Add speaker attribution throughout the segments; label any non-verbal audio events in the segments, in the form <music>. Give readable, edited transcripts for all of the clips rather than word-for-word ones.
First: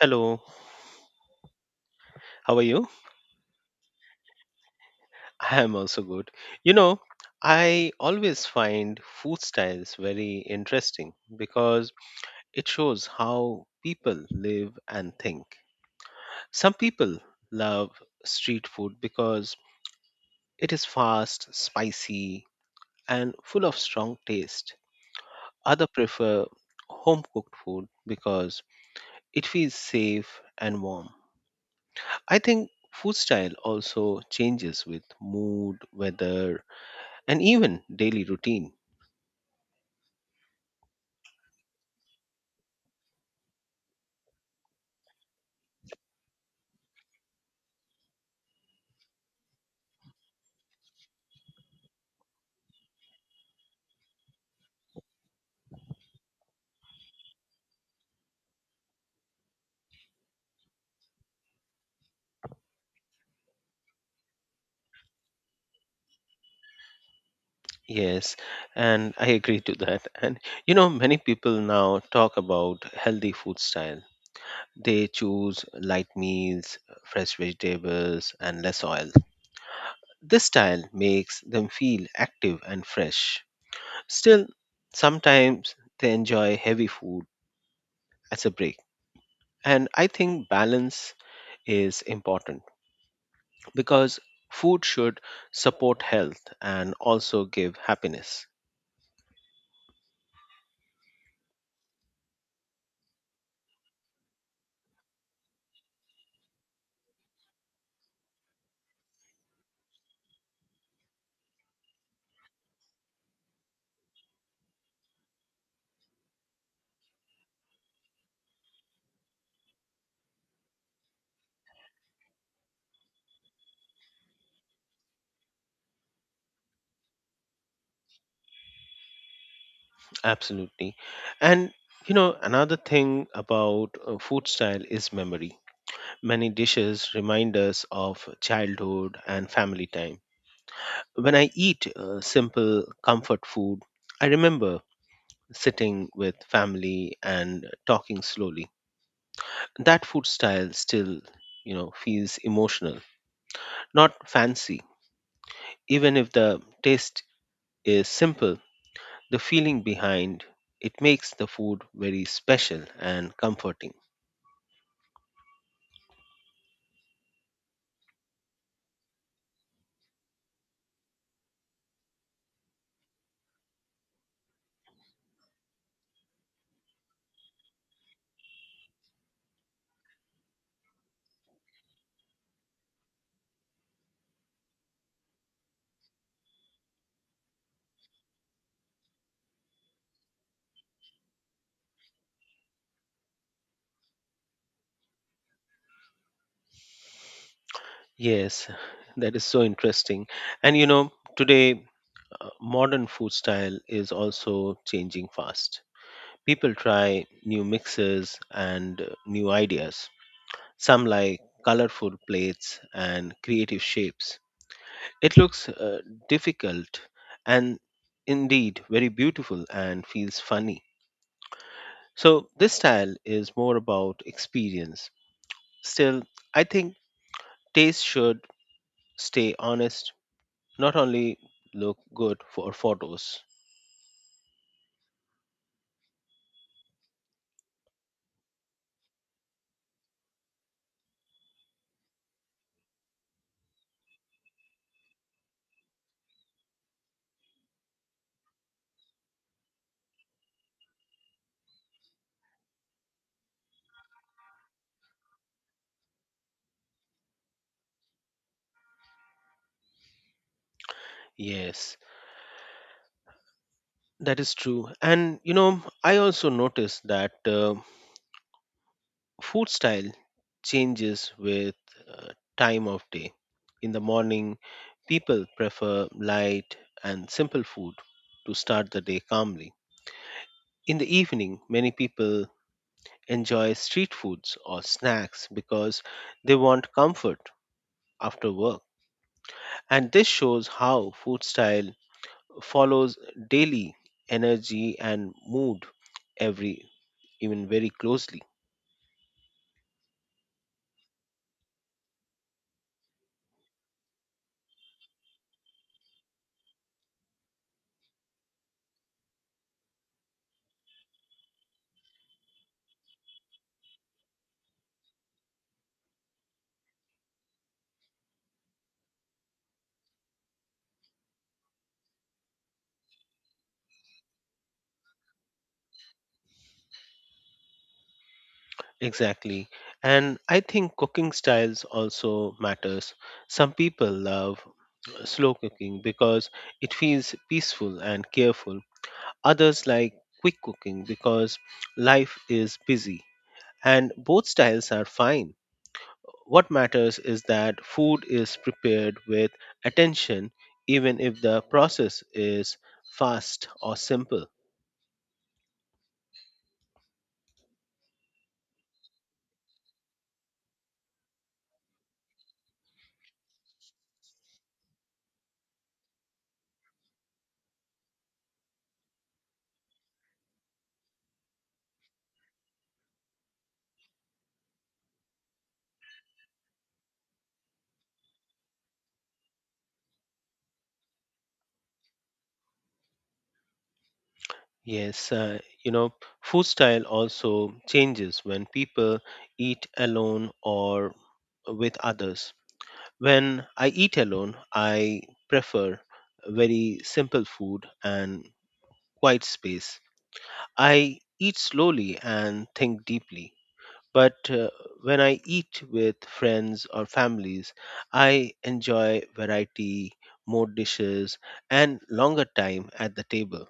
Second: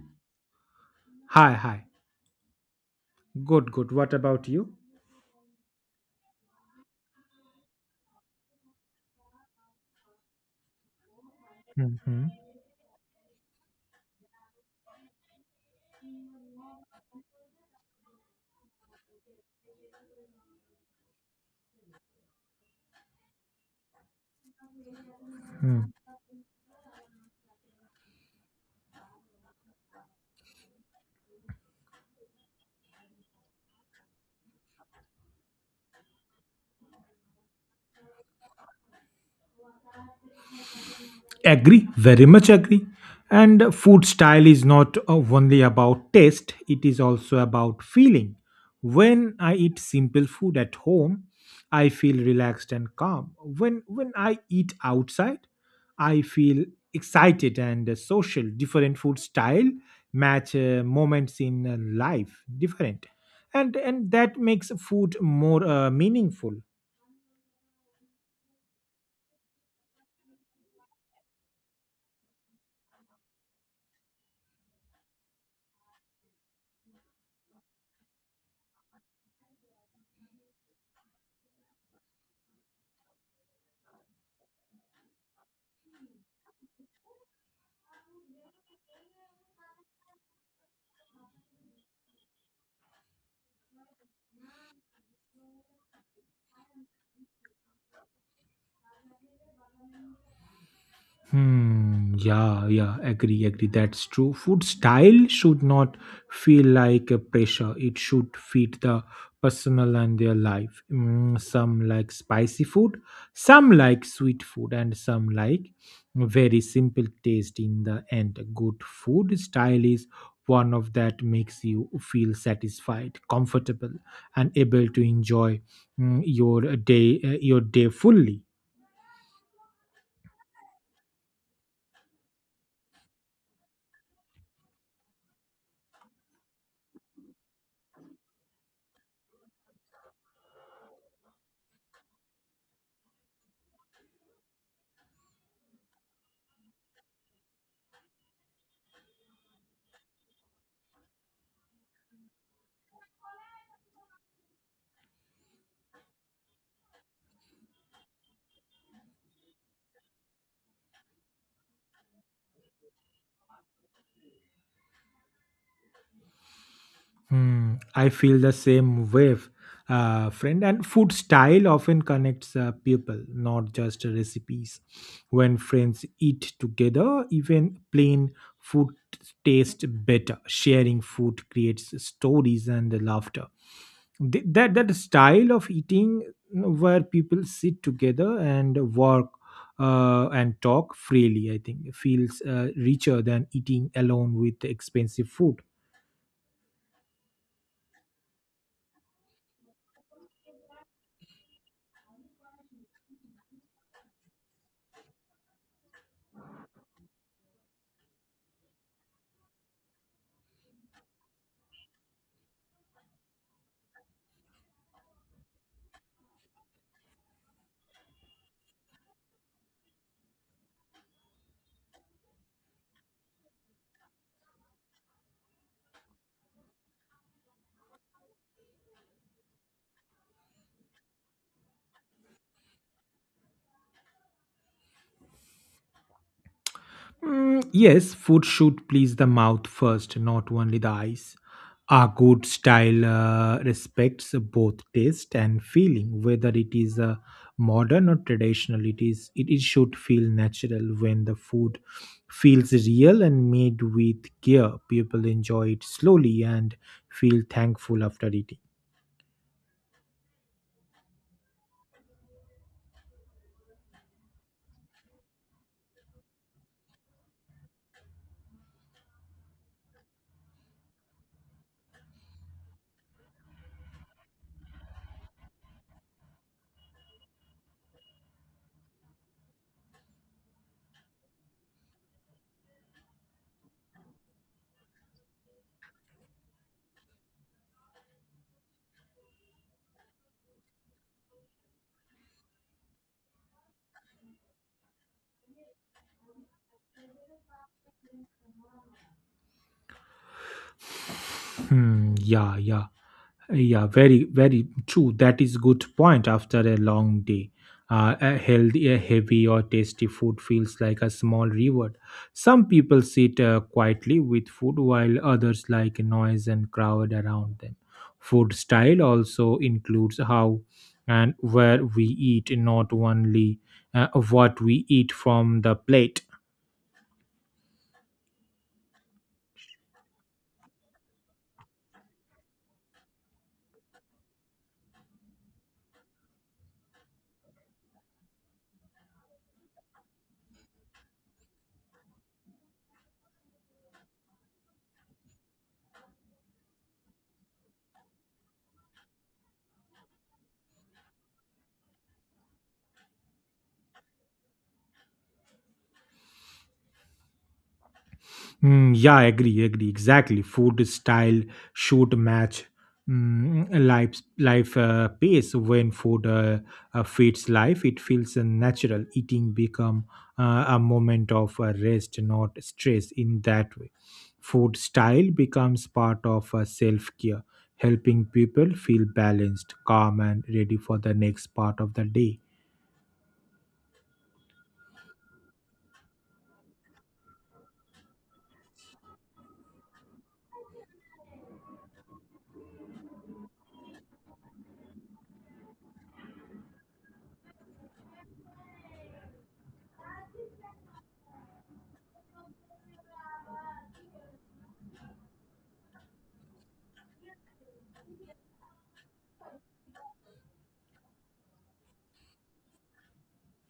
Speaker 1: Hello,
Speaker 2: Hi, hi.
Speaker 1: how are you?
Speaker 2: Good, good. What about you?
Speaker 1: I am also good. You know, I always find food styles very interesting because
Speaker 2: hmm
Speaker 1: it shows how people live and think. Some people love street food because it is fast, spicy, and full of strong taste.
Speaker 2: Hmm.
Speaker 1: Others prefer home cooked food because it feels safe and warm. I think food style also changes with mood, weather, and even daily routine.
Speaker 2: Agree, very much agree. And food style is not only about taste, it is also about feeling. When I eat simple food at home, I feel relaxed and calm. When I eat outside, I feel excited and social. Different food style match moments in life different. And that makes food more meaningful.
Speaker 1: Yes, and I agree to that. And you know, many people now talk about healthy food style. They choose light meals, fresh vegetables, and less oil. This style makes them feel active and fresh. Still, sometimes they enjoy heavy food as a break. And I think balance is important because food should support health and also give happiness.
Speaker 2: Hmm. Yeah. Yeah. Agree. Agree. That's true. Food style should not feel like a pressure. It should fit the personal and their life. Mm, some like spicy food, some like sweet food, and some like very simple taste. In the end, good food style is one of that makes you feel satisfied, comfortable, and able to enjoy your your day fully.
Speaker 1: Absolutely. And you know, another thing about food style is memory. Many dishes remind us of childhood and family time. When I eat simple comfort food, I remember sitting with family and talking slowly. That food style still, you know, feels emotional, not fancy. Even if the taste is simple, the feeling behind it makes the food very special and comforting.
Speaker 2: Hmm, I feel the same wave, friend. And food style often connects people, not just recipes. When friends eat together, even plain food tastes better. Sharing food creates stories and laughter. That style of eating, you know, where people sit together and work and talk freely, I think, feels richer than eating alone with expensive food.
Speaker 1: Yes, <laughs> that is so interesting. And you know, today modern food style is also changing fast. People try new mixes and new ideas. Some like colorful plates and creative shapes. It looks difficult and indeed very beautiful and feels funny. So, this style is more about experience. Still, I think taste should stay honest, not only look good for photos.
Speaker 2: Mm, yes, food should please the mouth first, not only the eyes. A good style respects both taste and feeling, whether it is modern or traditional. It should feel natural when the food feels real and made with care. People enjoy it slowly and feel thankful after eating.
Speaker 1: Yes, that is true. And you know, I also noticed that food style changes with uh, time of day. In the morning, people prefer light and simple food to start the day calmly. In the evening, many people enjoy street foods or snacks because they want comfort after work. And this shows how food style follows daily energy and mood every even very closely.
Speaker 2: Hmm, yeah, yeah, yeah. Very, very true. That is good point. After a long day, a heavy or tasty food feels like a small reward. Some people sit quietly with food, while others like noise and crowd around them. Food style also includes how and where we eat, not only what we eat from the plate.
Speaker 1: Exactly, and I think cooking styles also matters. Some people love slow cooking because it feels peaceful and careful. Others like quick cooking because life is busy, and both styles are fine. What matters is that food is prepared with attention, even if the process is fast or simple.
Speaker 2: Mm, yeah, agree, agree. Exactly. Food style should match life pace. When food feeds life, it feels natural. Eating become a moment of rest, not stress. In that way, food style becomes part of self care, helping people feel balanced, calm, and ready for the next part of the day.
Speaker 1: Yes, you know, food style also changes when people eat alone or with others. When I eat alone, I prefer very simple food and quiet space. I eat slowly and think deeply. But when I eat with friends or families, I enjoy variety, more dishes, and longer time at the table.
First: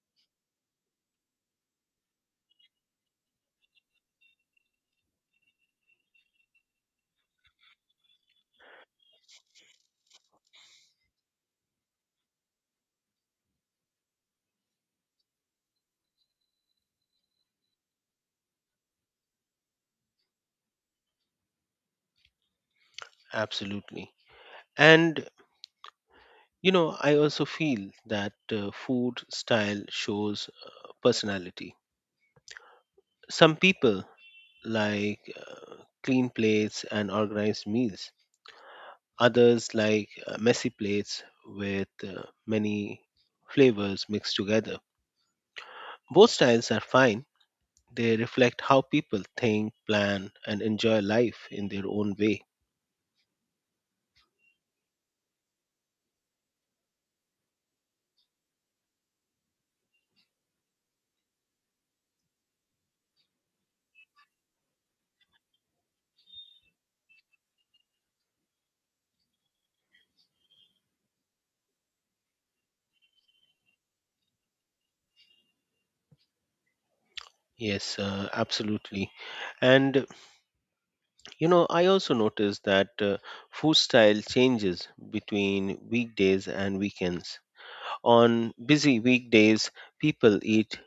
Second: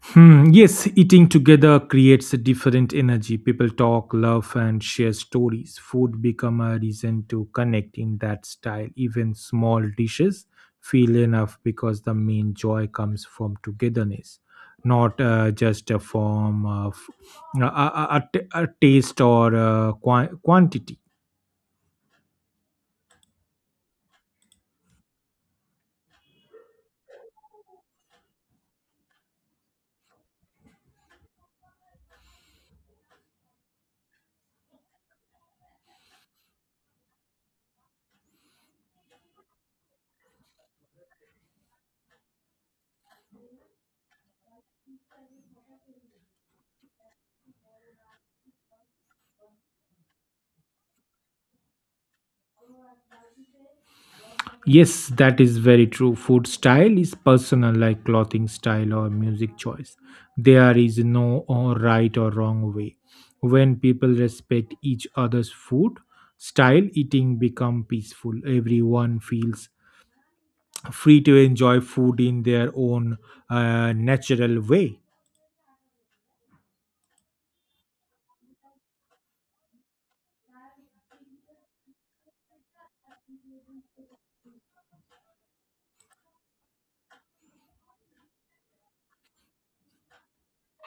Speaker 2: Hmm, yes, eating together creates a different energy. People talk, love, and share stories. Food become a reason to connect in that style. Even small dishes feel enough because the main joy comes from togetherness, not just a form of uh, a a a a taste or quantity.
Speaker 1: Absolutely. And you know, I also feel that food style shows personality. Some people like clean plates and organized meals, others like messy plates with many flavors mixed together. Both styles are fine, they reflect how people think, plan, and enjoy life in their own way.
Speaker 2: Yes, that is very true. Food style is personal, like clothing style or music choice. There is no or right or wrong way. When people respect each other's food style, eating become peaceful. Everyone feels free to enjoy food in their own natural way.
Speaker 1: Yes, absolutely. And you know, I also noticed that food style changes between weekdays and weekends. On busy weekdays, people eat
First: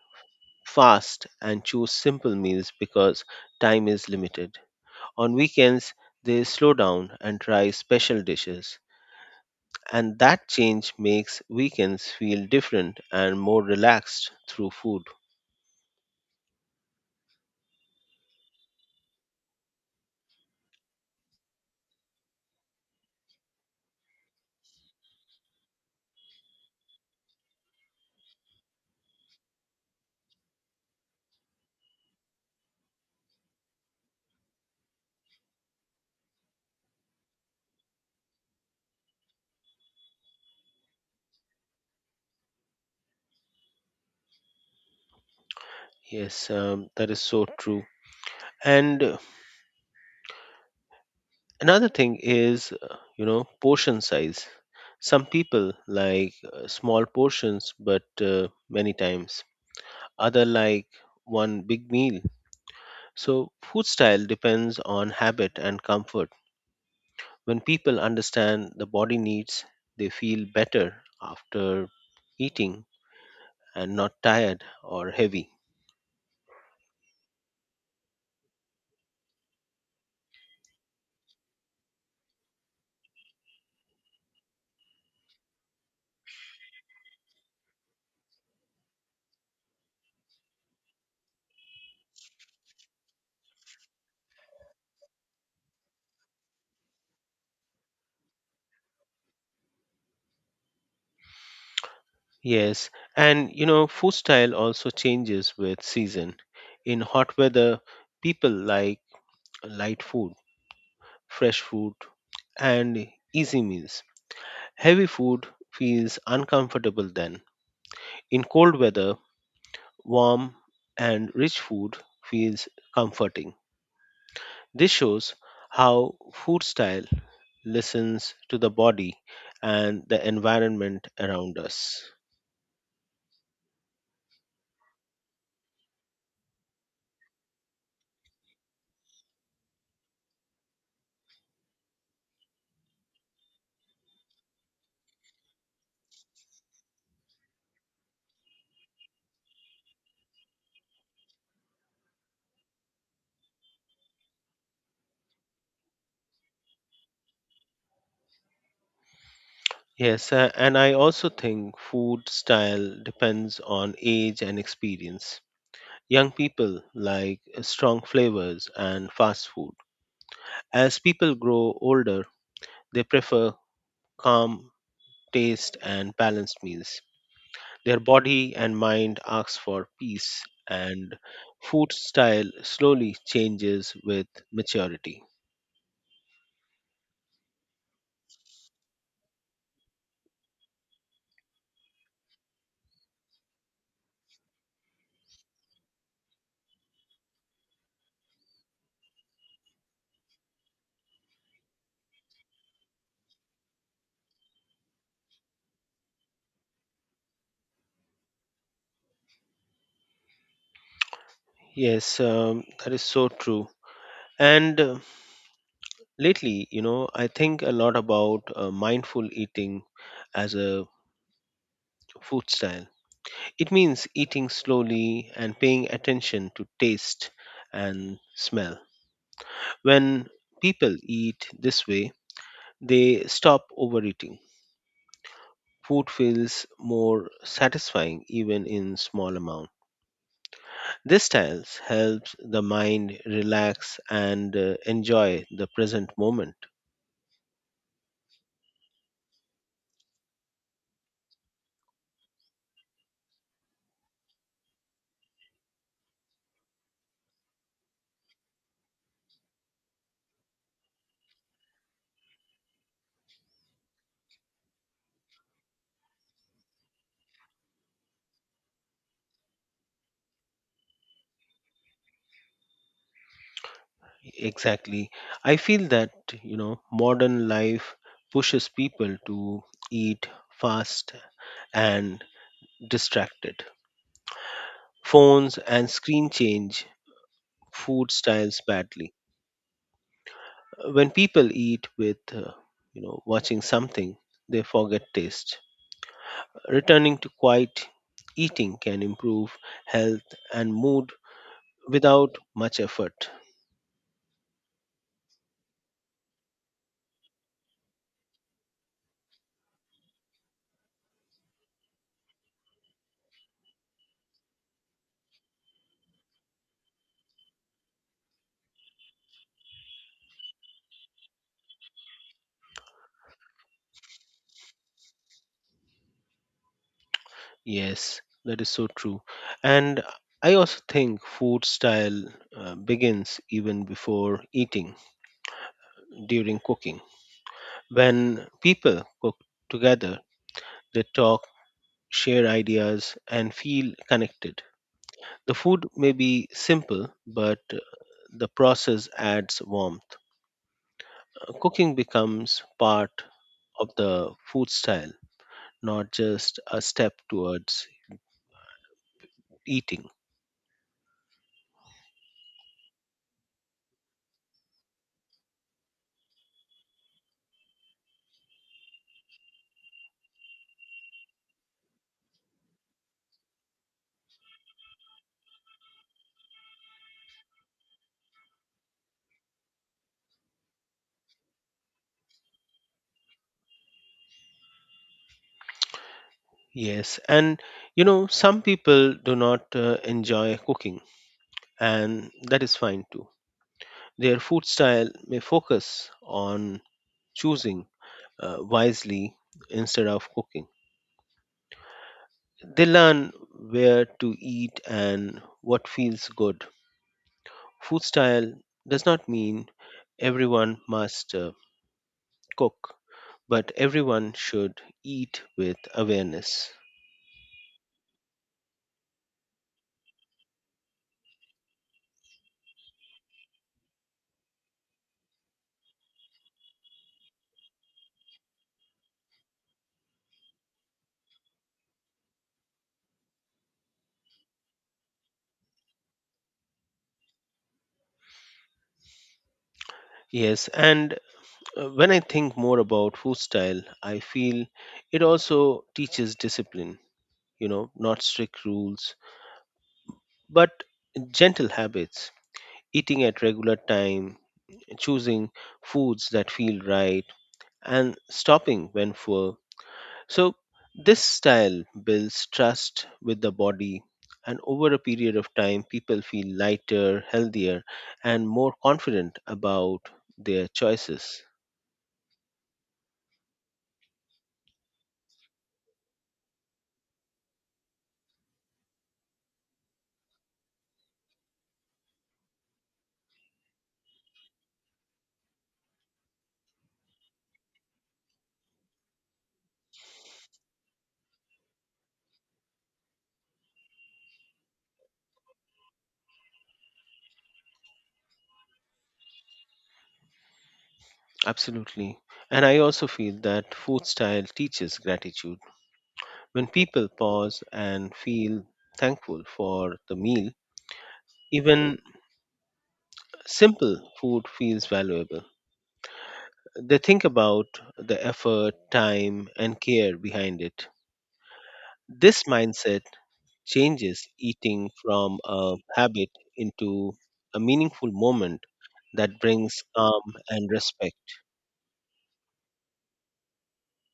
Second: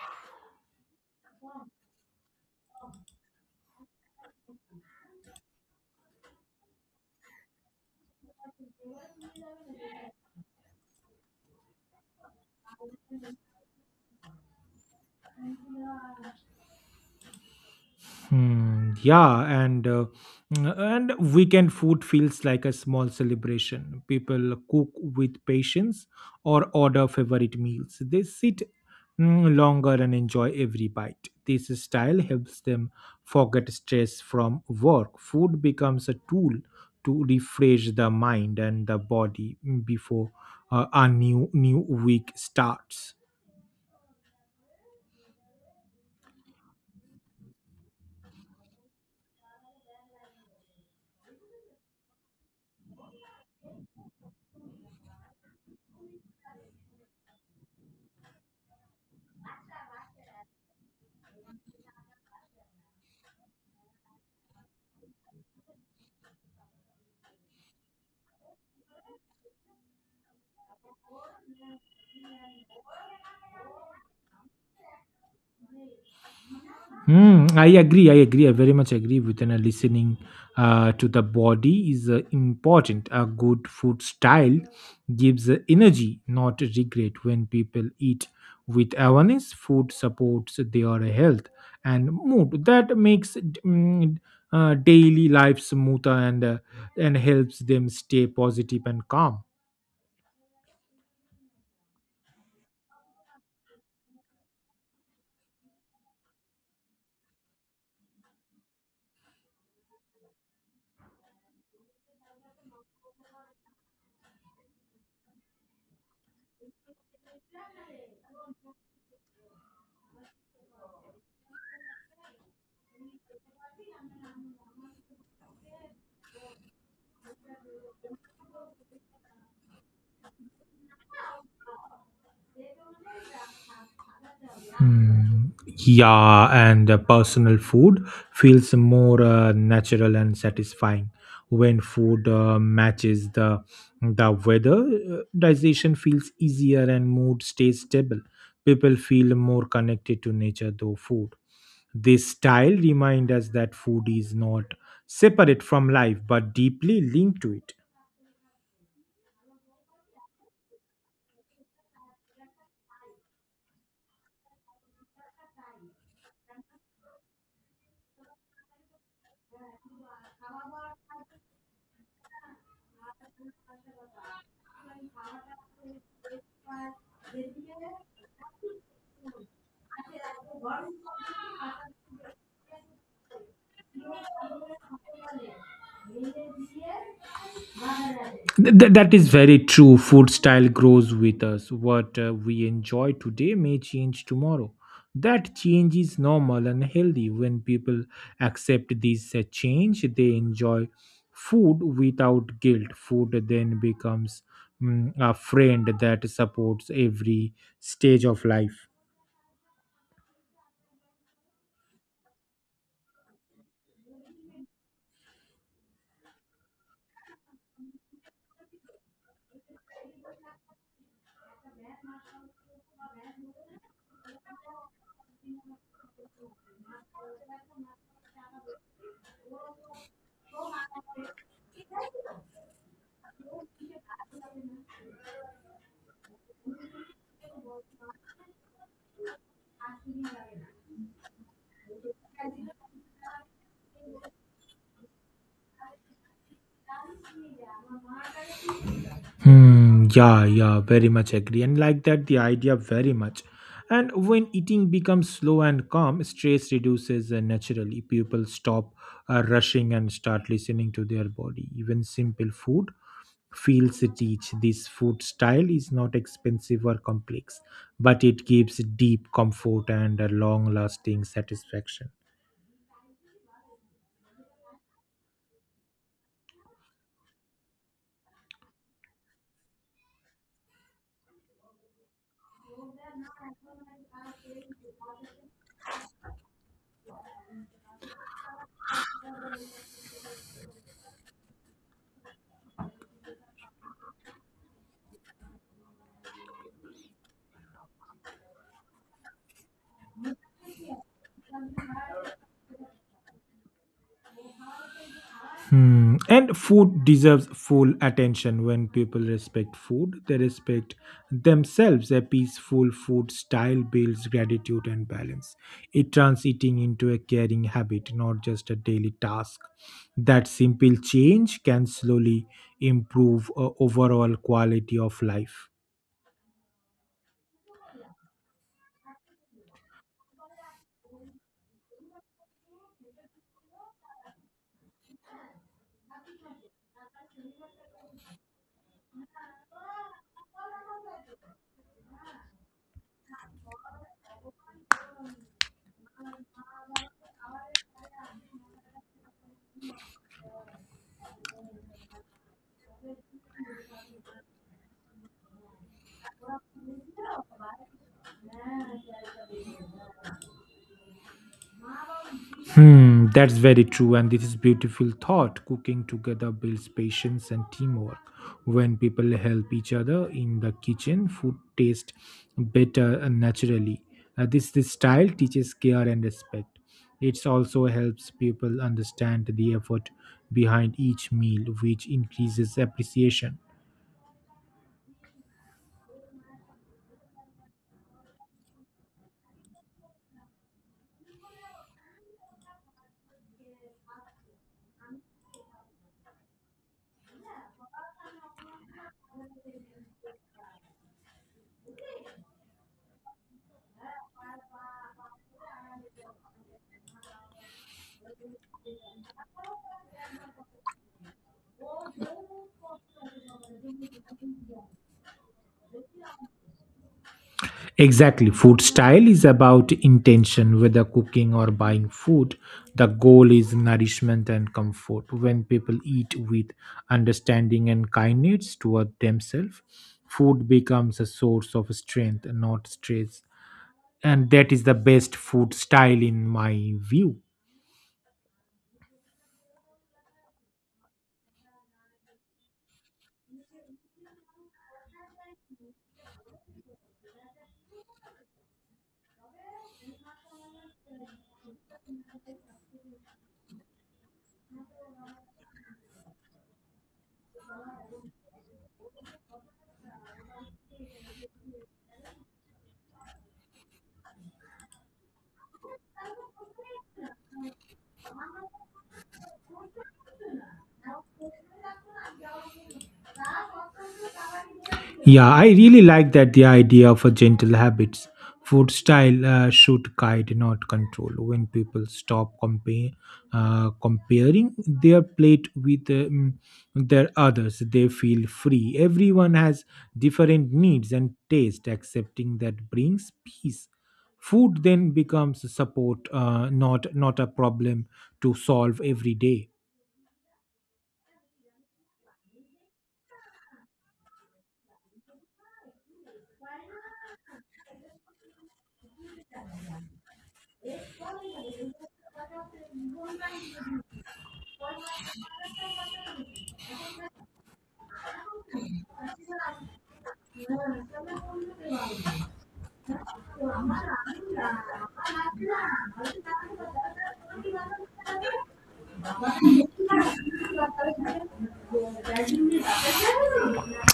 Speaker 1: fast and choose simple meals because time is limited. On weekends, they slow down and try special dishes. And that change makes weekends feel different and more relaxed through food.
Speaker 2: Hmm, yeah, and and weekend food feels like a small celebration. People cook with patience or order favorite meals. They sit longer and enjoy every bite. This style helps them forget stress from work. Food becomes a tool to refresh the mind and the body before a new week starts.
Speaker 1: Yes, that is so true. And another thing is, you know, portion size. Some people like small portions, but many times other like one big meal. So food style depends on habit and comfort. When people understand the body needs, they feel better after eating and not tired or heavy.
Speaker 2: Mm, I agree. I agree. I very much agree with and listening to the body is important. A good food style gives energy, not regret. When people eat with awareness, food supports their health and mood. That makes daily life smoother and helps them stay positive and calm.
Speaker 1: Yes, and you know, food style also changes with season. In hot weather people like light food, fresh fruit, and easy meals. Heavy food feels uncomfortable then. In cold weather, warm and rich food feels comforting. This shows how food style listens to the body and the environment around us.
Speaker 2: Hmm, yeah, and personal food feels more natural and satisfying when food matches the weather. Digestion feels easier and mood stays stable. People feel more connected to nature through food. This style reminds us that food is not separate from life but deeply linked to it.
Speaker 1: Yes, and I also think food style depends on age and experience. Young people like strong flavors and fast food. As people grow older, they prefer calm, taste, and balanced meals. Their body and mind asks for peace, and food style slowly changes with maturity.
Speaker 2: That is very true. Food style grows with us. What we enjoy today may change tomorrow. That change is normal and healthy. When people accept this change, they enjoy food without guilt. Food then becomes a friend that supports every stage of life.
Speaker 1: Yes, that is so true. And lately, you know, I think a lot about mindful eating as a food style. It means eating slowly and paying attention to taste and smell. When people eat this way, they stop overeating. Food feels more satisfying even in small amount. This style helps the mind relax and enjoy the present moment.
Speaker 2: Hmm, yeah, yeah, very much agree. And like that, the idea very much. And when eating becomes slow and calm, stress reduces naturally. People stop rushing and start listening to their body. Even simple food feels rich. This food style is not expensive or complex, but it gives deep comfort and a long lasting satisfaction.
Speaker 1: Exactly. I feel that, you know, modern life pushes people to eat fast and distracted. Phones and screen change food styles badly. When people eat with, you know, watching something, they forget taste. Returning to quiet eating can improve health and mood without much effort.
Speaker 2: Hmm. And food deserves full attention. When people respect food, they respect themselves. A peaceful food style builds gratitude and balance. It turns eating into a caring habit, not just a daily task. That simple change can slowly improve overall quality of life.
Speaker 1: Yes, that is so true. And I also think food style begins even before eating, during cooking. When people cook together, they talk, share ideas, and feel connected. The food may be simple, but the process adds warmth. Cooking becomes part of the food style, not just a step towards eating.
Speaker 2: Hmm, that's very true, and this is beautiful thought. Cooking together builds patience and teamwork. When people help each other in the kitchen, food tastes better and naturally. This style teaches care and respect. It also helps people understand the effort behind each meal, which increases appreciation.
Speaker 1: Yes, and you know, some people do not enjoy cooking, and that is fine too. Their food style may focus on choosing wisely instead of cooking. They learn where to eat and what feels good. Food style does not mean everyone must cook, but everyone should eat with awareness.
Speaker 2: Exactly. Food style is about intention, whether cooking or buying food. The goal is nourishment and comfort. When people eat with understanding and kindness toward themselves, food becomes a source of strength, not stress. And that is the best food style, in my view.
Speaker 1: Yes, and when I think more about food style, I feel it also teaches discipline, you know, not strict rules, but gentle habits, eating at regular time, choosing foods that feel right, and stopping when full. So, this style builds trust with the body, and over a period of time, people feel lighter, healthier, and more confident about their choices.
Speaker 2: Yeah, I really like that the idea of a gentle habits. Food style should guide, not control. When people stop comparing their plate with their others, they feel free. Everyone has different needs and taste. Accepting that brings peace. Food then becomes support, not a problem to solve every day.
Speaker 1: Absolutely. And I also feel that food style teaches gratitude. When people pause and feel thankful for the meal, even simple food feels valuable. They think about the effort, time, and care behind it. This mindset changes eating from a habit into a meaningful moment that brings calm and respect.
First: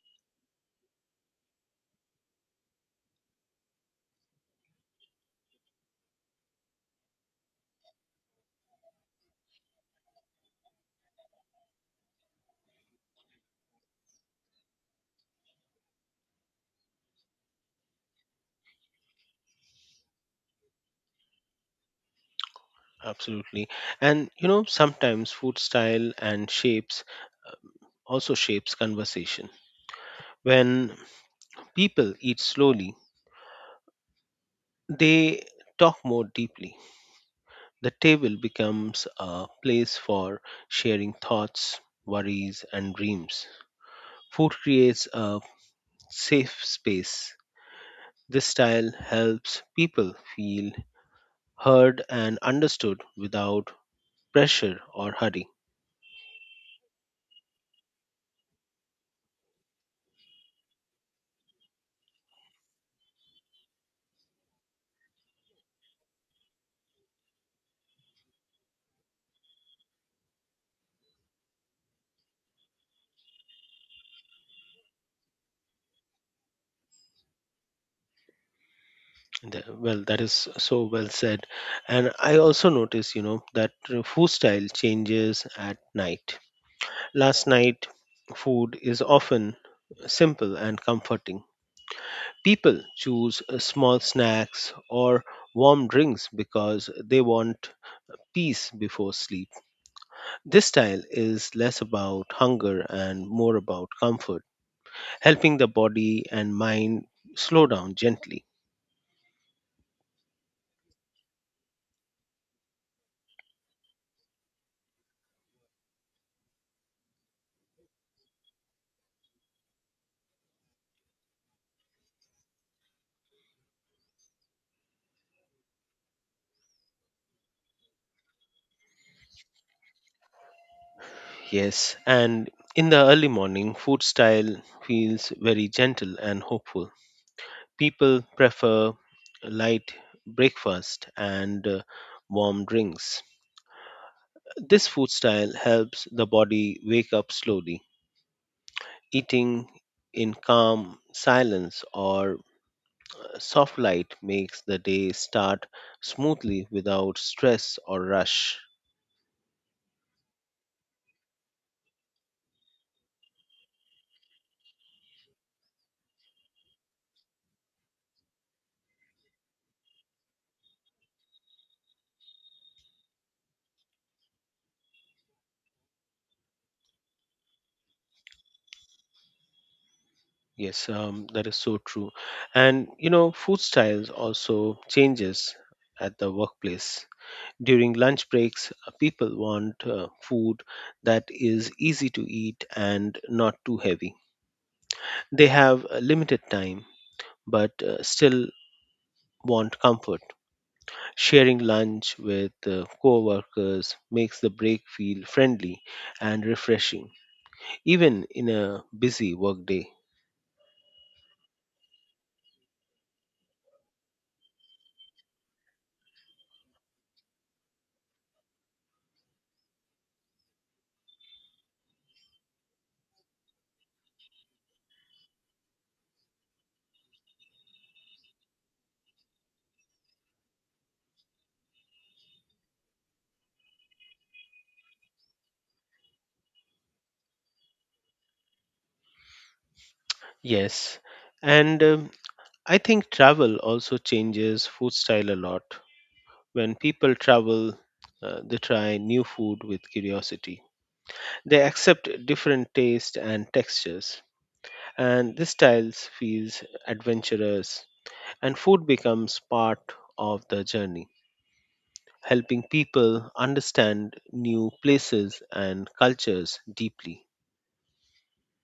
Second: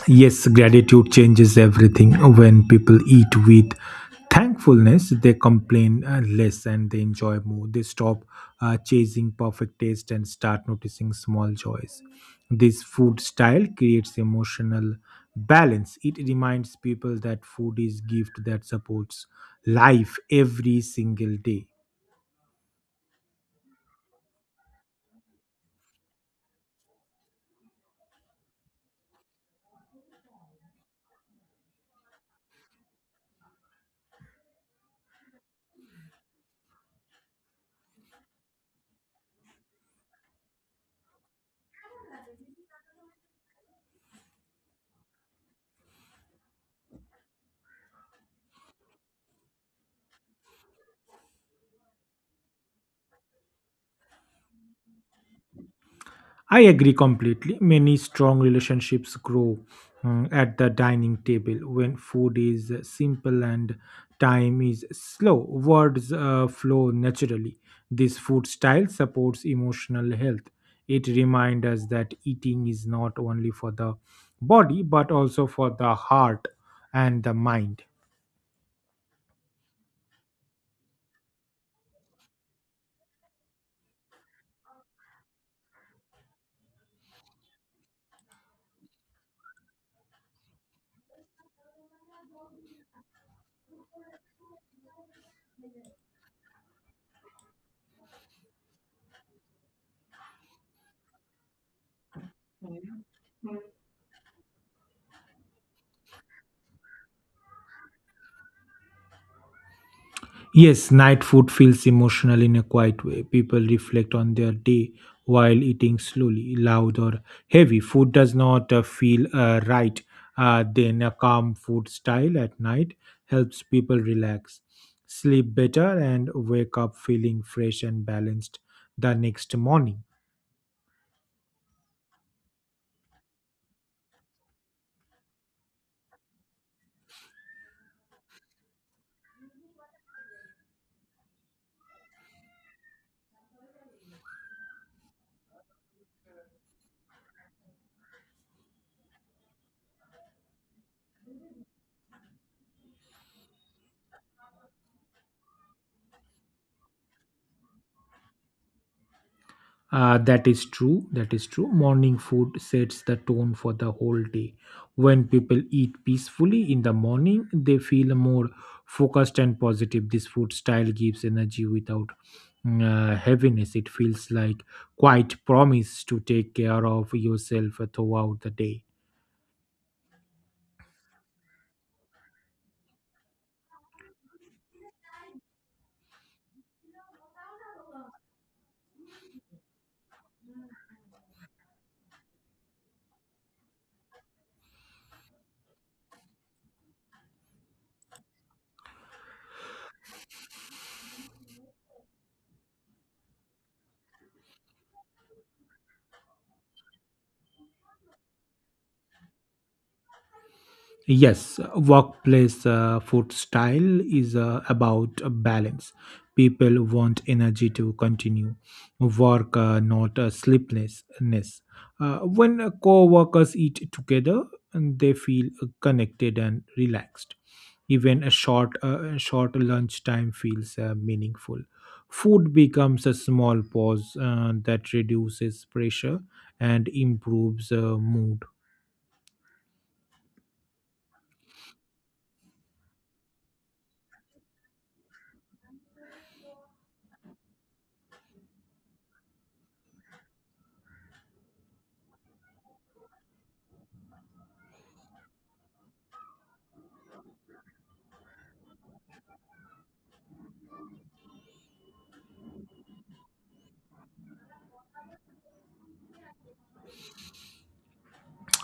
Speaker 2: Yes, gratitude changes everything. When people eat with thankfulness, they complain less and they enjoy more. They stop chasing perfect taste and start noticing small joys. This food style creates emotional balance. It reminds people that food is gift that supports life every single day.
Speaker 1: Absolutely. And you know, sometimes food style and shapes also shapes conversation. When people eat slowly, they talk more deeply. The table becomes a place for sharing thoughts, worries, and dreams. Food creates a safe space. This style helps people feel heard and understood without pressure or hurry.
Speaker 2: I agree completely. Many strong relationships grow at the dining table when food is simple and time is slow. Words flow naturally. This food style supports emotional health. It reminds us that eating is not only for the body but also for the heart and the mind.
Speaker 1: Well, that is so well said. And I also notice, you know, that food style changes at night. Last night food is often simple and comforting. People choose small snacks or warm drinks because they want peace before sleep. This style is less about hunger and more about comfort, helping the body and mind slow down gently.
Speaker 2: Yes, night food feels emotional in a quiet way. People reflect on their day while eating slowly, loud, or heavy. Food does not feel right. Then, a calm food style at night helps people relax, sleep better, and wake up feeling fresh and balanced the next morning.
Speaker 1: Yes, and in the early morning, food style feels very gentle and hopeful. People prefer light breakfast and warm drinks. This food style helps the body wake up slowly. Eating in calm silence or soft light makes the day start smoothly without stress or rush.
Speaker 2: That is true. That is true. Morning food sets the tone for the whole day. When people eat peacefully in the morning, they feel more focused and positive. This food style gives energy without heaviness. It feels like quite promise to take care of yourself throughout the day.
Speaker 1: Yes, that is so true. And you know, food styles also changes at the workplace. During lunch breaks, people want food that is easy to eat and not too heavy. They have limited time but still want comfort. Sharing lunch with co-workers makes the break feel friendly and refreshing even in a busy workday.
Speaker 2: Yes, workplace food style is about a balance. People want energy to continue work, not sleeplessness. When co-workers eat together, and they feel connected and relaxed. Even a short lunch time feels meaningful. Food becomes a small pause that reduces pressure and improves mood.
Speaker 1: Yes, and I think travel also changes food style a lot. When people travel, they try new food with curiosity. They accept different tastes and textures, and this style feels adventurous, and food becomes part of the journey, helping people understand new places and cultures deeply.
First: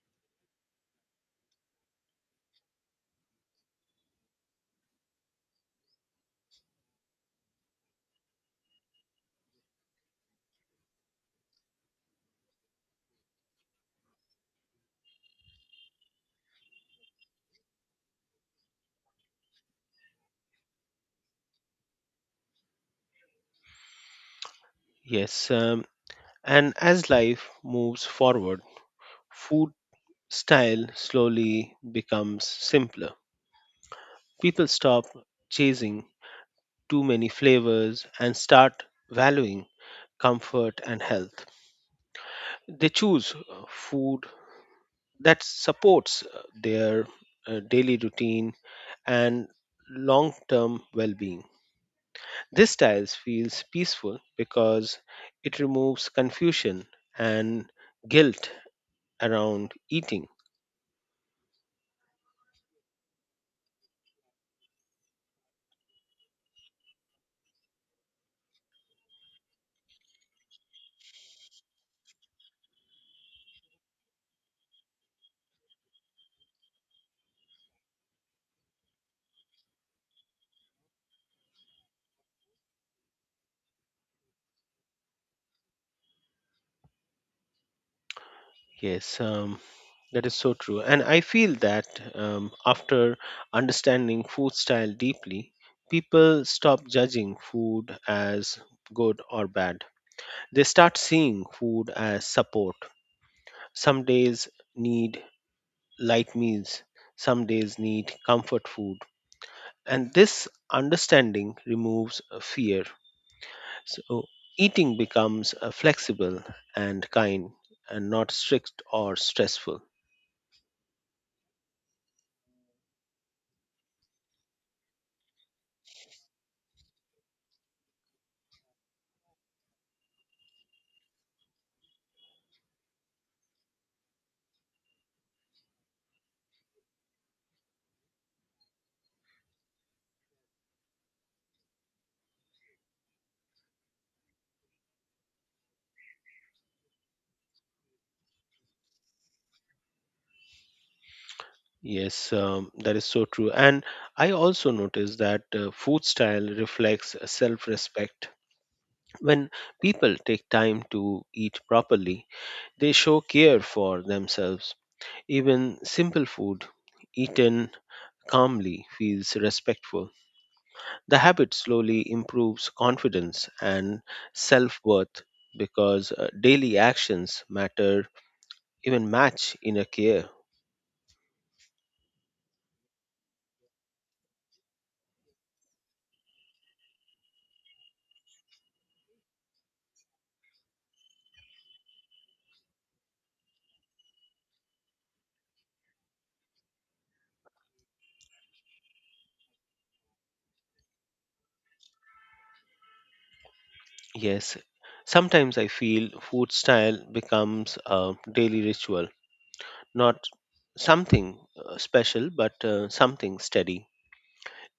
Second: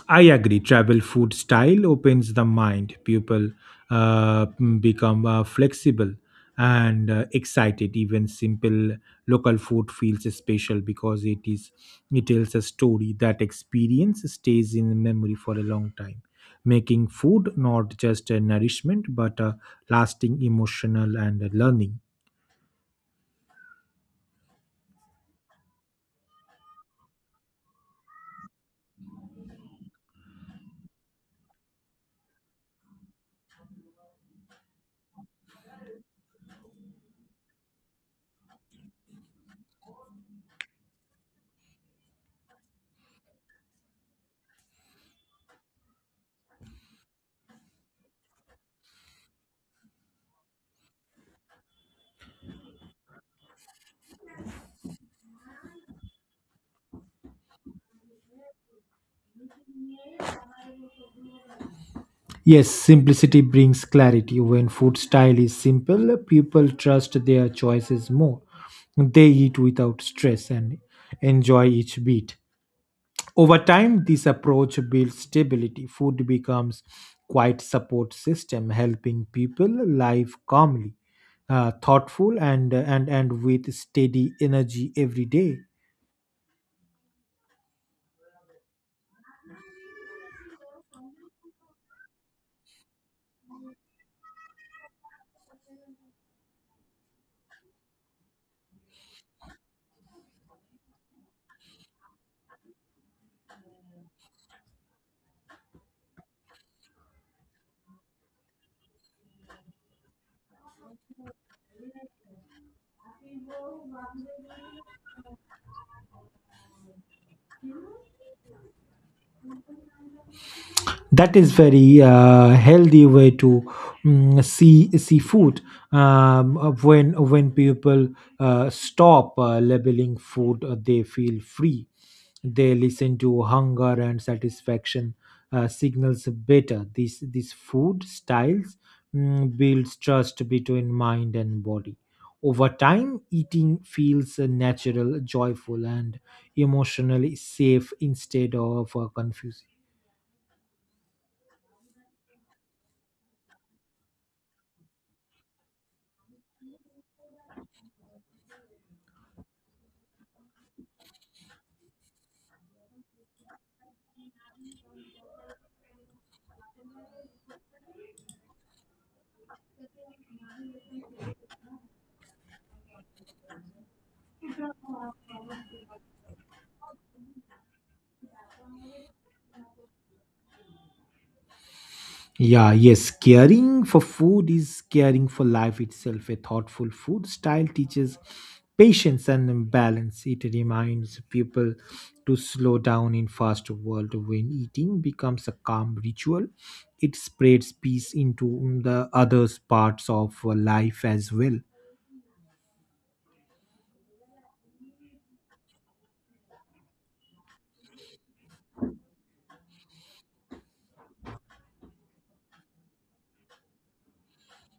Speaker 2: I agree. Travel food style opens the mind. People become flexible and excited. Even simple local food feels special because it tells a story. That experience stays in memory for a long time, making food not just a nourishment but a lasting emotional and a learning.
Speaker 1: Yes, and as life moves forward, food style slowly becomes simpler. People stop chasing too many flavors and start valuing comfort and health. They choose food that supports their daily routine and long term well being. This style feels peaceful because it removes confusion and guilt around eating.
Speaker 2: Yes, simplicity brings clarity. When food style is simple, people trust their choices more. They eat without stress and enjoy each bit. Over time, this approach builds stability. Food becomes quite support system, helping people live calmly, thoughtful, and with steady energy every day.
Speaker 1: Yes, that is so true. And I feel that after understanding food style deeply, people stop judging food as good or bad. They start seeing food as support. Some days need light meals, some days need comfort food. And this understanding removes fear. So eating becomes flexible and kind and not strict or stressful.
Speaker 2: That is very healthy way to see food when people stop labeling food, they feel free. They listen to hunger and satisfaction signals better. These food styles builds trust between mind and body. Over time, eating feels natural, joyful, and emotionally safe instead of confusing.
Speaker 1: Yes, that is so true. And I also notice that food style reflects self respect. When people take time to eat properly, they show care for themselves. Even simple food eaten calmly feels respectful. The habit slowly improves confidence and self worth because daily actions matter, even match inner care.
Speaker 2: Yeah, yes, caring for food is caring for life itself. A thoughtful food style teaches patience and balance. It reminds people to slow down in fast world when eating becomes a calm ritual. It spreads peace into the other parts of life as well.
Speaker 1: Yes, sometimes I feel food style becomes a daily ritual, not something special, but something steady.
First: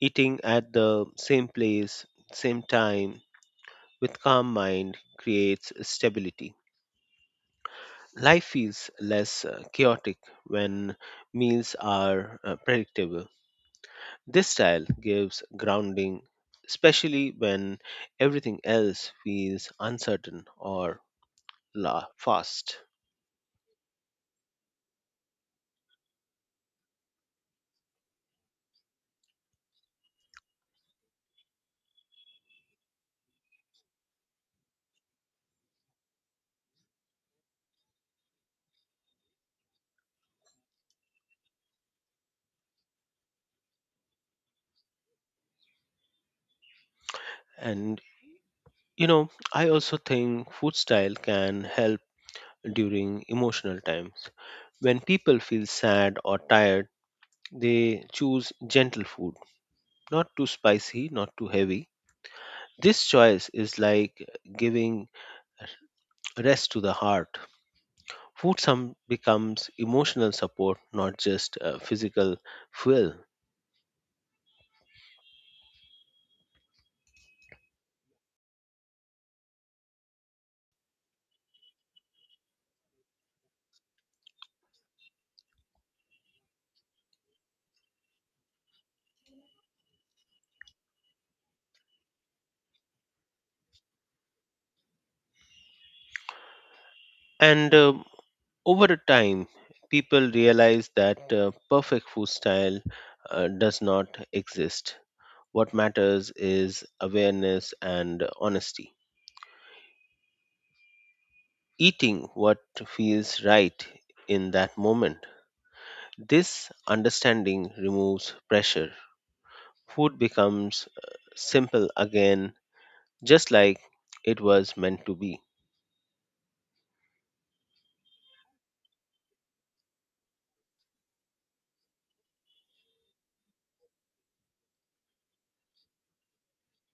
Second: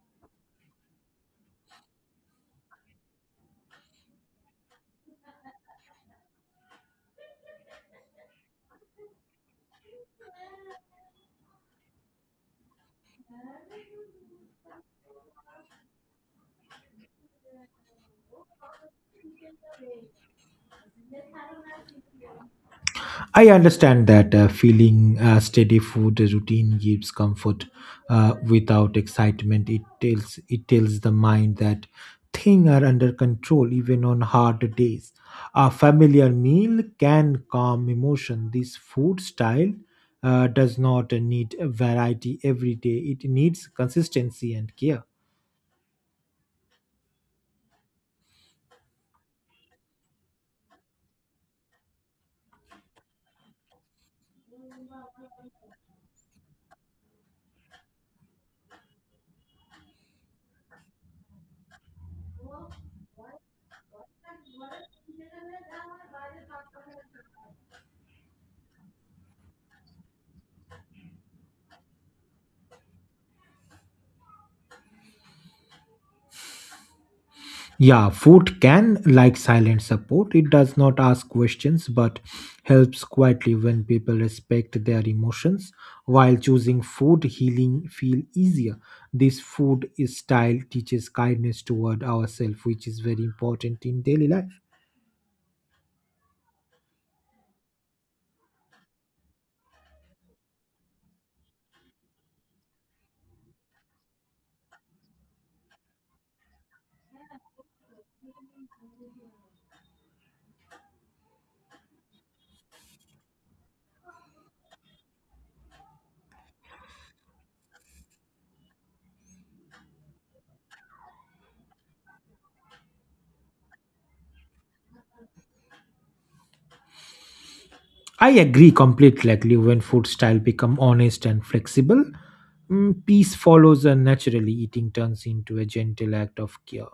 Speaker 1: Eating at the same place, same time, with calm mind creates stability. Life feels less chaotic when meals are predictable. This style gives grounding, especially when everything else feels uncertain or fast.
Speaker 2: I understand that feeling a steady food routine gives comfort without excitement. It tells the mind that things are under control even on hard days. A familiar meal can calm emotion. This food style does not need variety every day. It needs consistency and care.
Speaker 1: And you know, I also think food style can help during emotional times. When people feel sad or tired, they choose gentle food, not too spicy, not too heavy. This choice is like giving rest to the heart. Food some becomes emotional support, not just physical fuel.
Speaker 2: Yeah, food can, like silent support, it does not ask questions but helps quietly when people respect their emotions. While choosing food, healing feel easier. This food is style teaches kindness toward ourselves, which is very important in daily life.
Speaker 1: And over the time, people realize that perfect food style does not exist. What matters is awareness and honesty, eating what feels right in that moment. This understanding removes pressure. Food becomes simple again, just like it was meant to be.
Speaker 2: I agree completely. Like when food style become honest and flexible, peace follows and naturally eating turns into a gentle act of care.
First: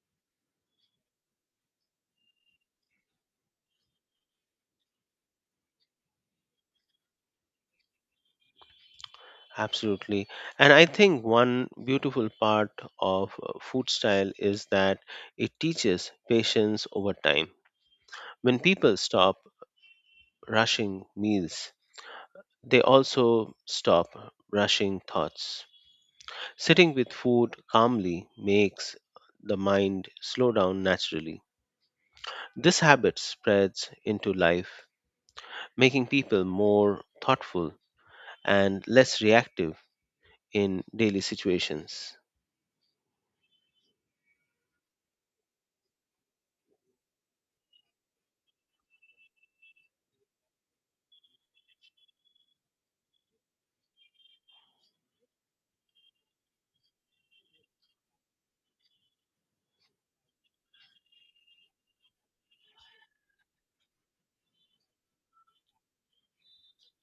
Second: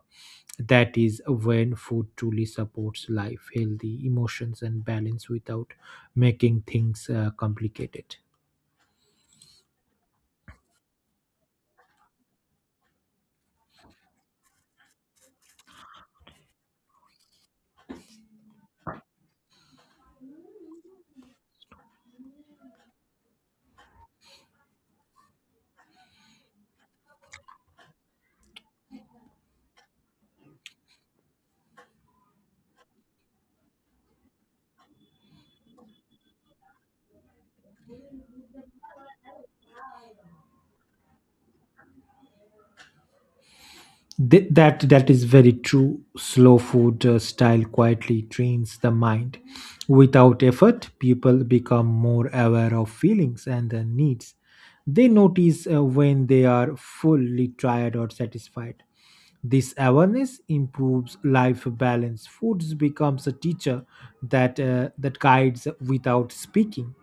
Speaker 2: That is when food truly supports life, healthy emotions, and balance without making things complicated.
Speaker 1: Absolutely. And I think one beautiful part of food style is that it teaches patience over time. When people stop rushing meals, they also stop rushing thoughts. Sitting with food calmly makes the mind slow down naturally. This habit spreads into life, making people more thoughtful and less reactive in daily situations.
Speaker 2: That is very true. Slow food style quietly trains the mind. Without effort, people become more aware of feelings and their needs. They notice when they are fully tired or satisfied. This awareness improves life balance. Foods becomes a teacher that guides without speaking.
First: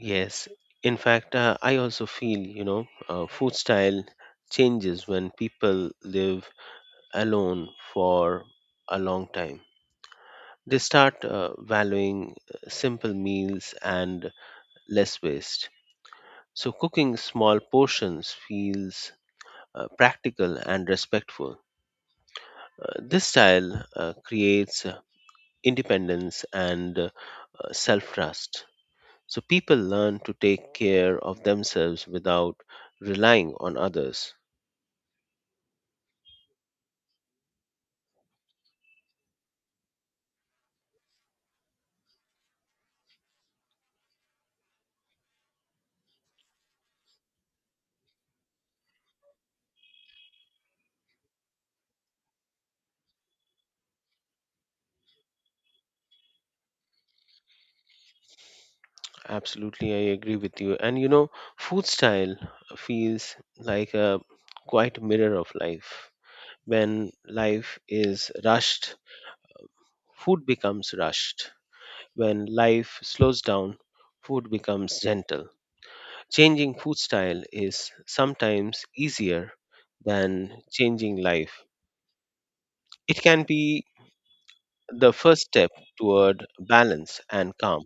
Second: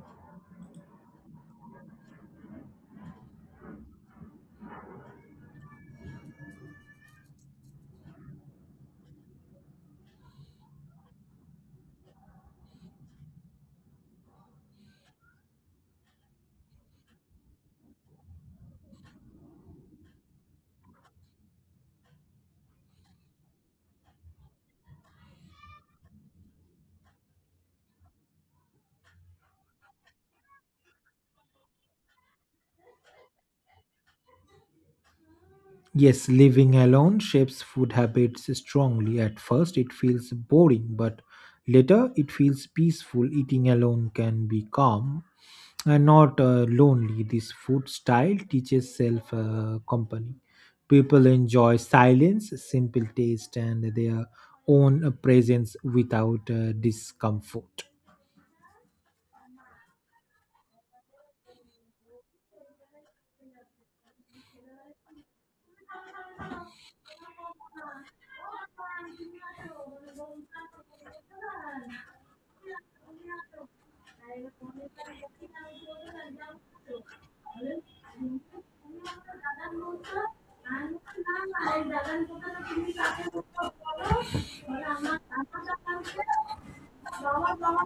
Speaker 1: Yes, in fact, I also feel food style changes when people live alone for a long time. They start valuing simple meals and less waste. So cooking small portions feels practical and respectful. This style creates independence and self trust. So people learn to take care of themselves without relying on others.
Speaker 2: Yes, living alone shapes food habits strongly. At first, it feels boring, but later, it feels peaceful. Eating alone can be calm and not lonely. This food style teaches self company. People enjoy silence, simple taste, and their own presence without discomfort.
Speaker 1: Absolutely, I agree with you. And you know, food style feels like a quite mirror of life. When life is rushed, food becomes rushed. When life slows down, food becomes gentle. Changing food style is sometimes easier than changing life. It can be the first step toward balance and calm.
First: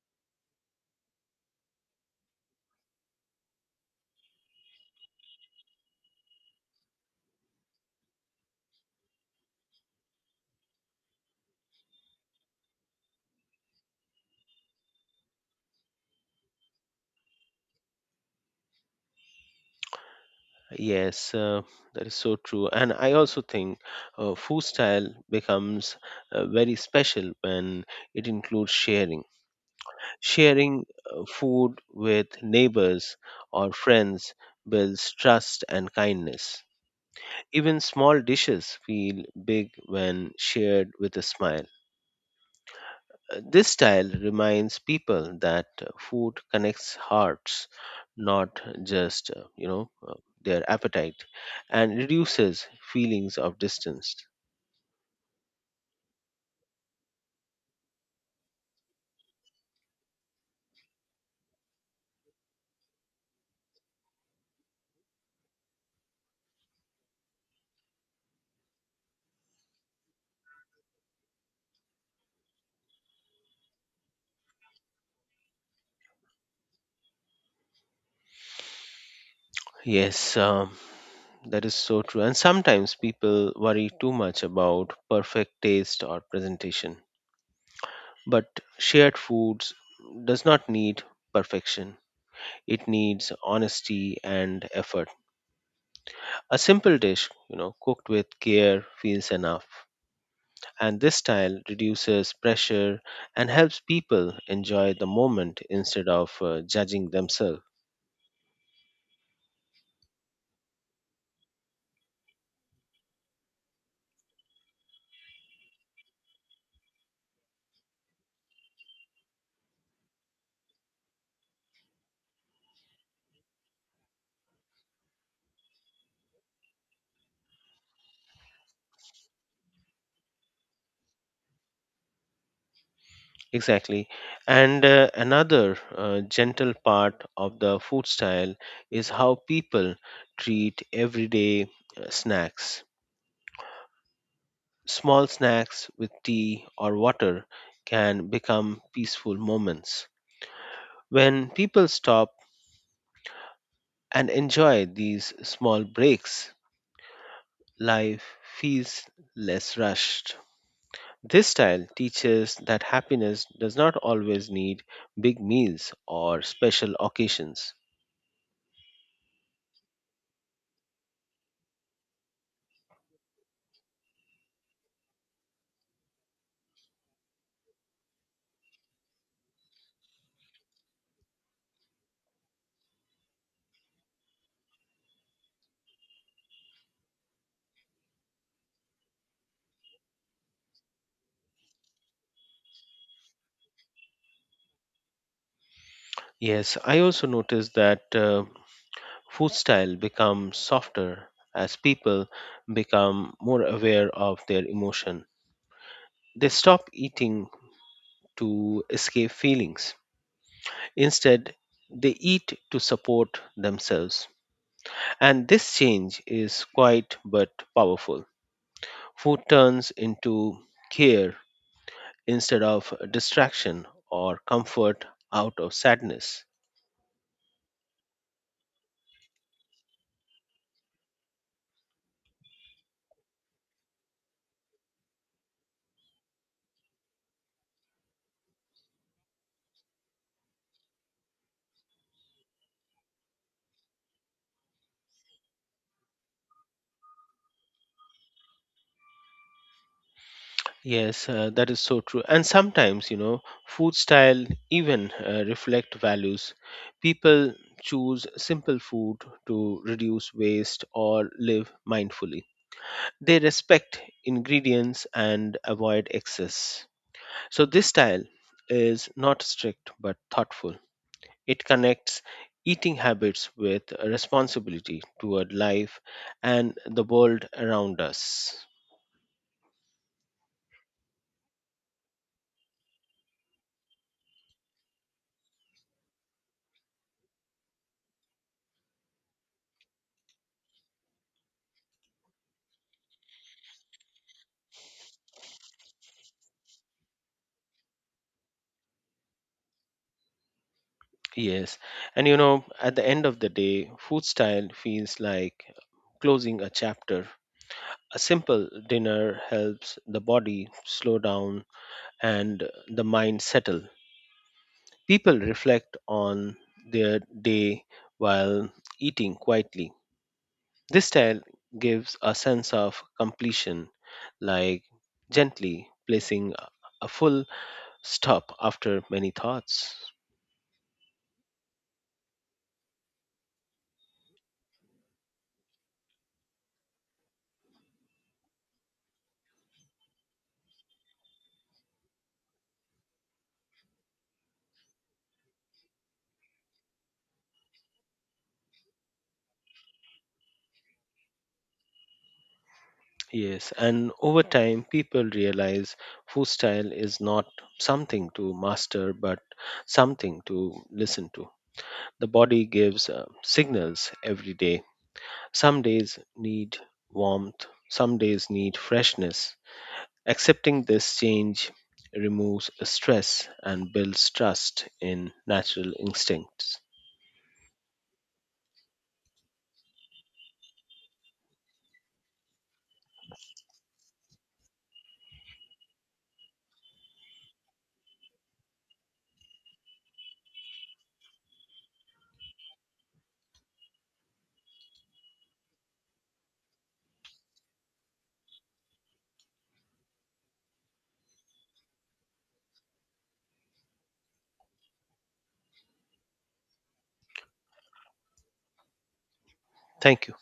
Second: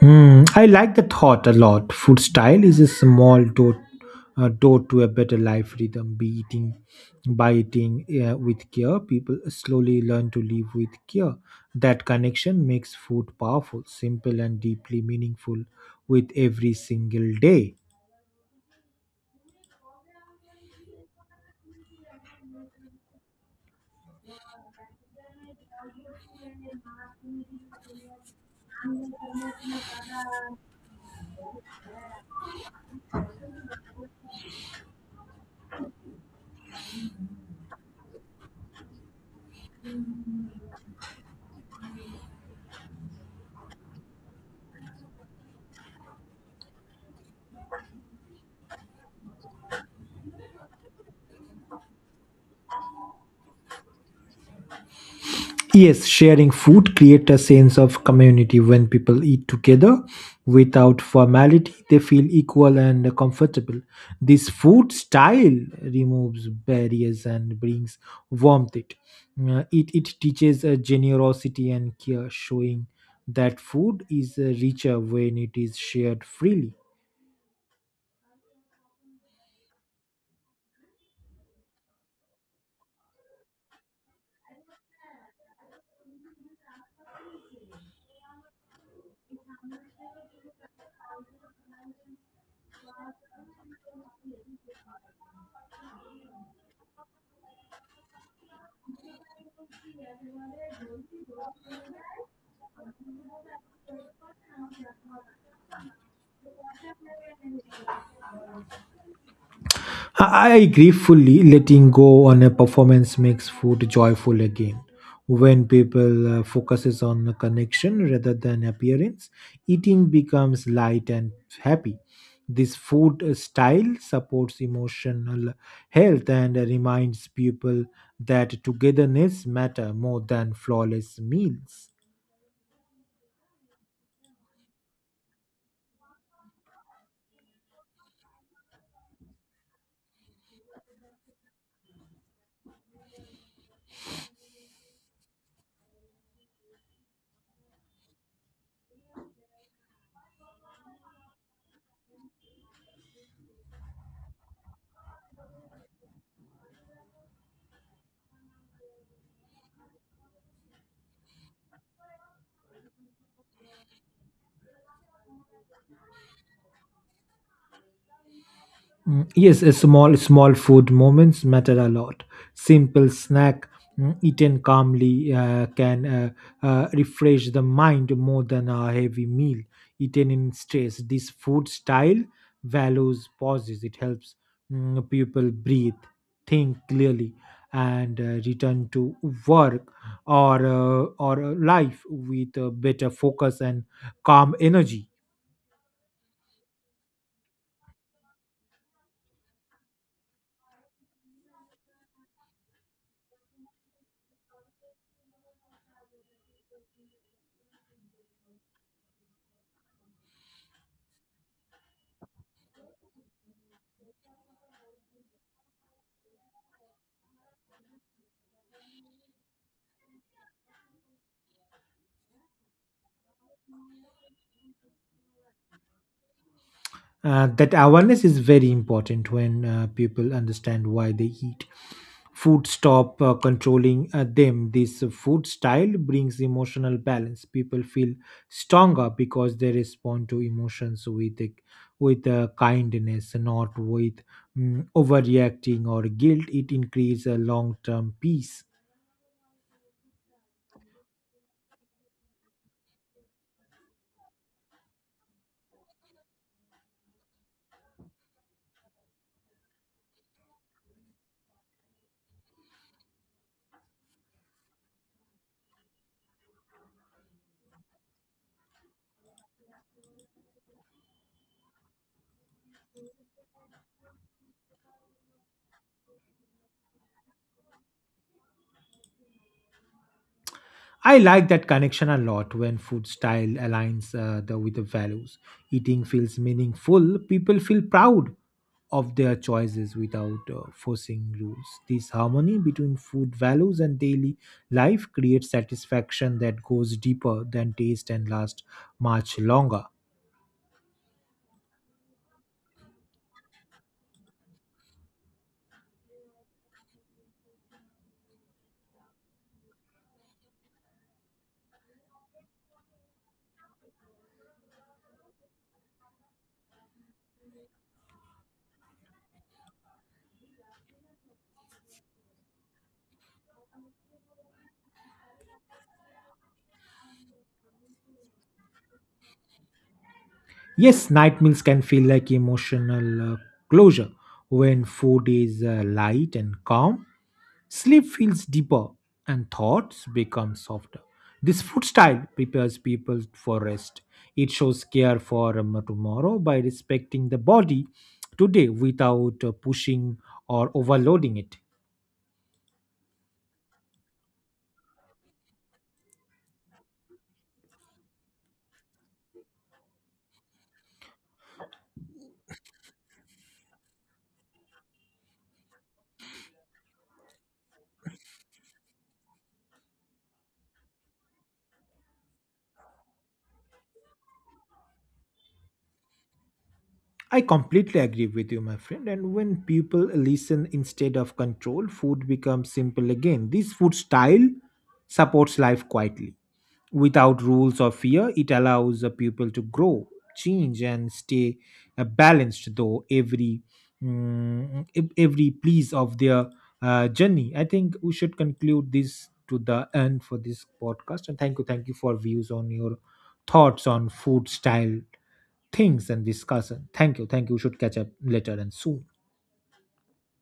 Speaker 2: Hmm, I like the thought a lot. Food style is a small door, door to a better life rhythm. By eating with care, people slowly learn to live with care. That connection makes food powerful, simple, and deeply meaningful with every single day.
Speaker 1: Yes, that is so true. And I also think food style becomes very special when it includes sharing. Sharing food with neighbors or friends builds trust and kindness. Even small dishes feel big when shared with a smile. This style reminds people that food connects hearts, not just, their appetite, and reduces feelings of distance.
Speaker 2: Yes, sharing food creates a sense of community. When people eat together without formality, they feel equal and comfortable. This food style removes barriers and brings warmth. It teaches generosity and care, showing that food is richer when it is shared freely.
Speaker 1: Yes, that is so true. And sometimes people worry too much about perfect taste or presentation. But shared foods does not need perfection. It needs honesty and effort. A simple dish, you know, cooked with care feels enough. And this style reduces pressure and helps people enjoy the moment instead of judging themselves.
Speaker 2: I agree fully. Letting go on a performance makes food joyful again. When people focuses on the connection rather than appearance, eating becomes light and happy. This food style supports emotional health and reminds people that togetherness matter more than flawless meals.
Speaker 1: Exactly. And another gentle part of the food style is how people treat everyday snacks. Small snacks with tea or water can become peaceful moments. When people stop and enjoy these small breaks, life feels less rushed. This style teaches that happiness does not always need big meals or special occasions.
Speaker 2: Mm, yes, a small, small food moments matter a lot. Simple snack eaten calmly can refresh the mind more than a heavy meal eaten in stress. This food style values pauses. It helps people breathe, think clearly, and return to work or life with a better focus and calm energy.
Speaker 1: Yes, I also noticed that food style becomes softer as people become more aware of their emotion. They stop eating to escape feelings. Instead, they eat to support themselves. And this change is quite but powerful. Food turns into care instead of distraction or comfort out of sadness.
Speaker 2: That awareness is very important when people understand why they eat food stop controlling them. This food style brings emotional balance. People feel stronger because they respond to emotions with kindness, not with overreacting or guilt. It increases long term peace.
Speaker 1: Yes, that is so true. And sometimes, you know, food style even reflect values. People choose simple food to reduce waste or live mindfully. They respect ingredients and avoid excess. So this style is not strict but thoughtful. It connects eating habits with responsibility toward life and the world around us.
Speaker 2: I like that connection a lot. When food style aligns with the values, eating feels meaningful. People feel proud of their choices without forcing rules. This harmony between food values and daily life creates satisfaction that goes deeper than taste and lasts much longer.
Speaker 1: Yes, and you know, at the end of the day, food style feels like closing a chapter. A simple dinner helps the body slow down and the mind settle. People reflect on their day while eating quietly. This style gives a sense of completion, like gently placing a full stop after many thoughts.
Speaker 2: Yes, night meals can feel like emotional closure. When food is light and calm, sleep feels deeper and thoughts become softer. This food style prepares people for rest. It shows care for tomorrow by respecting the body today without pushing or overloading it.
Speaker 1: Yes, and over time, people realize food style is not something to master, but something to listen to. The body gives signals every day. Some days need warmth, some days need freshness. Accepting this change removes stress and builds trust in natural instincts.
Speaker 2: I completely agree with you, my friend. And when people listen instead of control, food becomes simple again. This food style supports life quietly. Without rules or fear, it allows a people to grow, change, and stay balanced. Though every every piece of their journey, I think we should conclude this to the end for this podcast. And thank you for views on your thoughts on food style things and discuss. Thank you. Thank you. We should catch up later and soon.
Speaker 1: Thank you.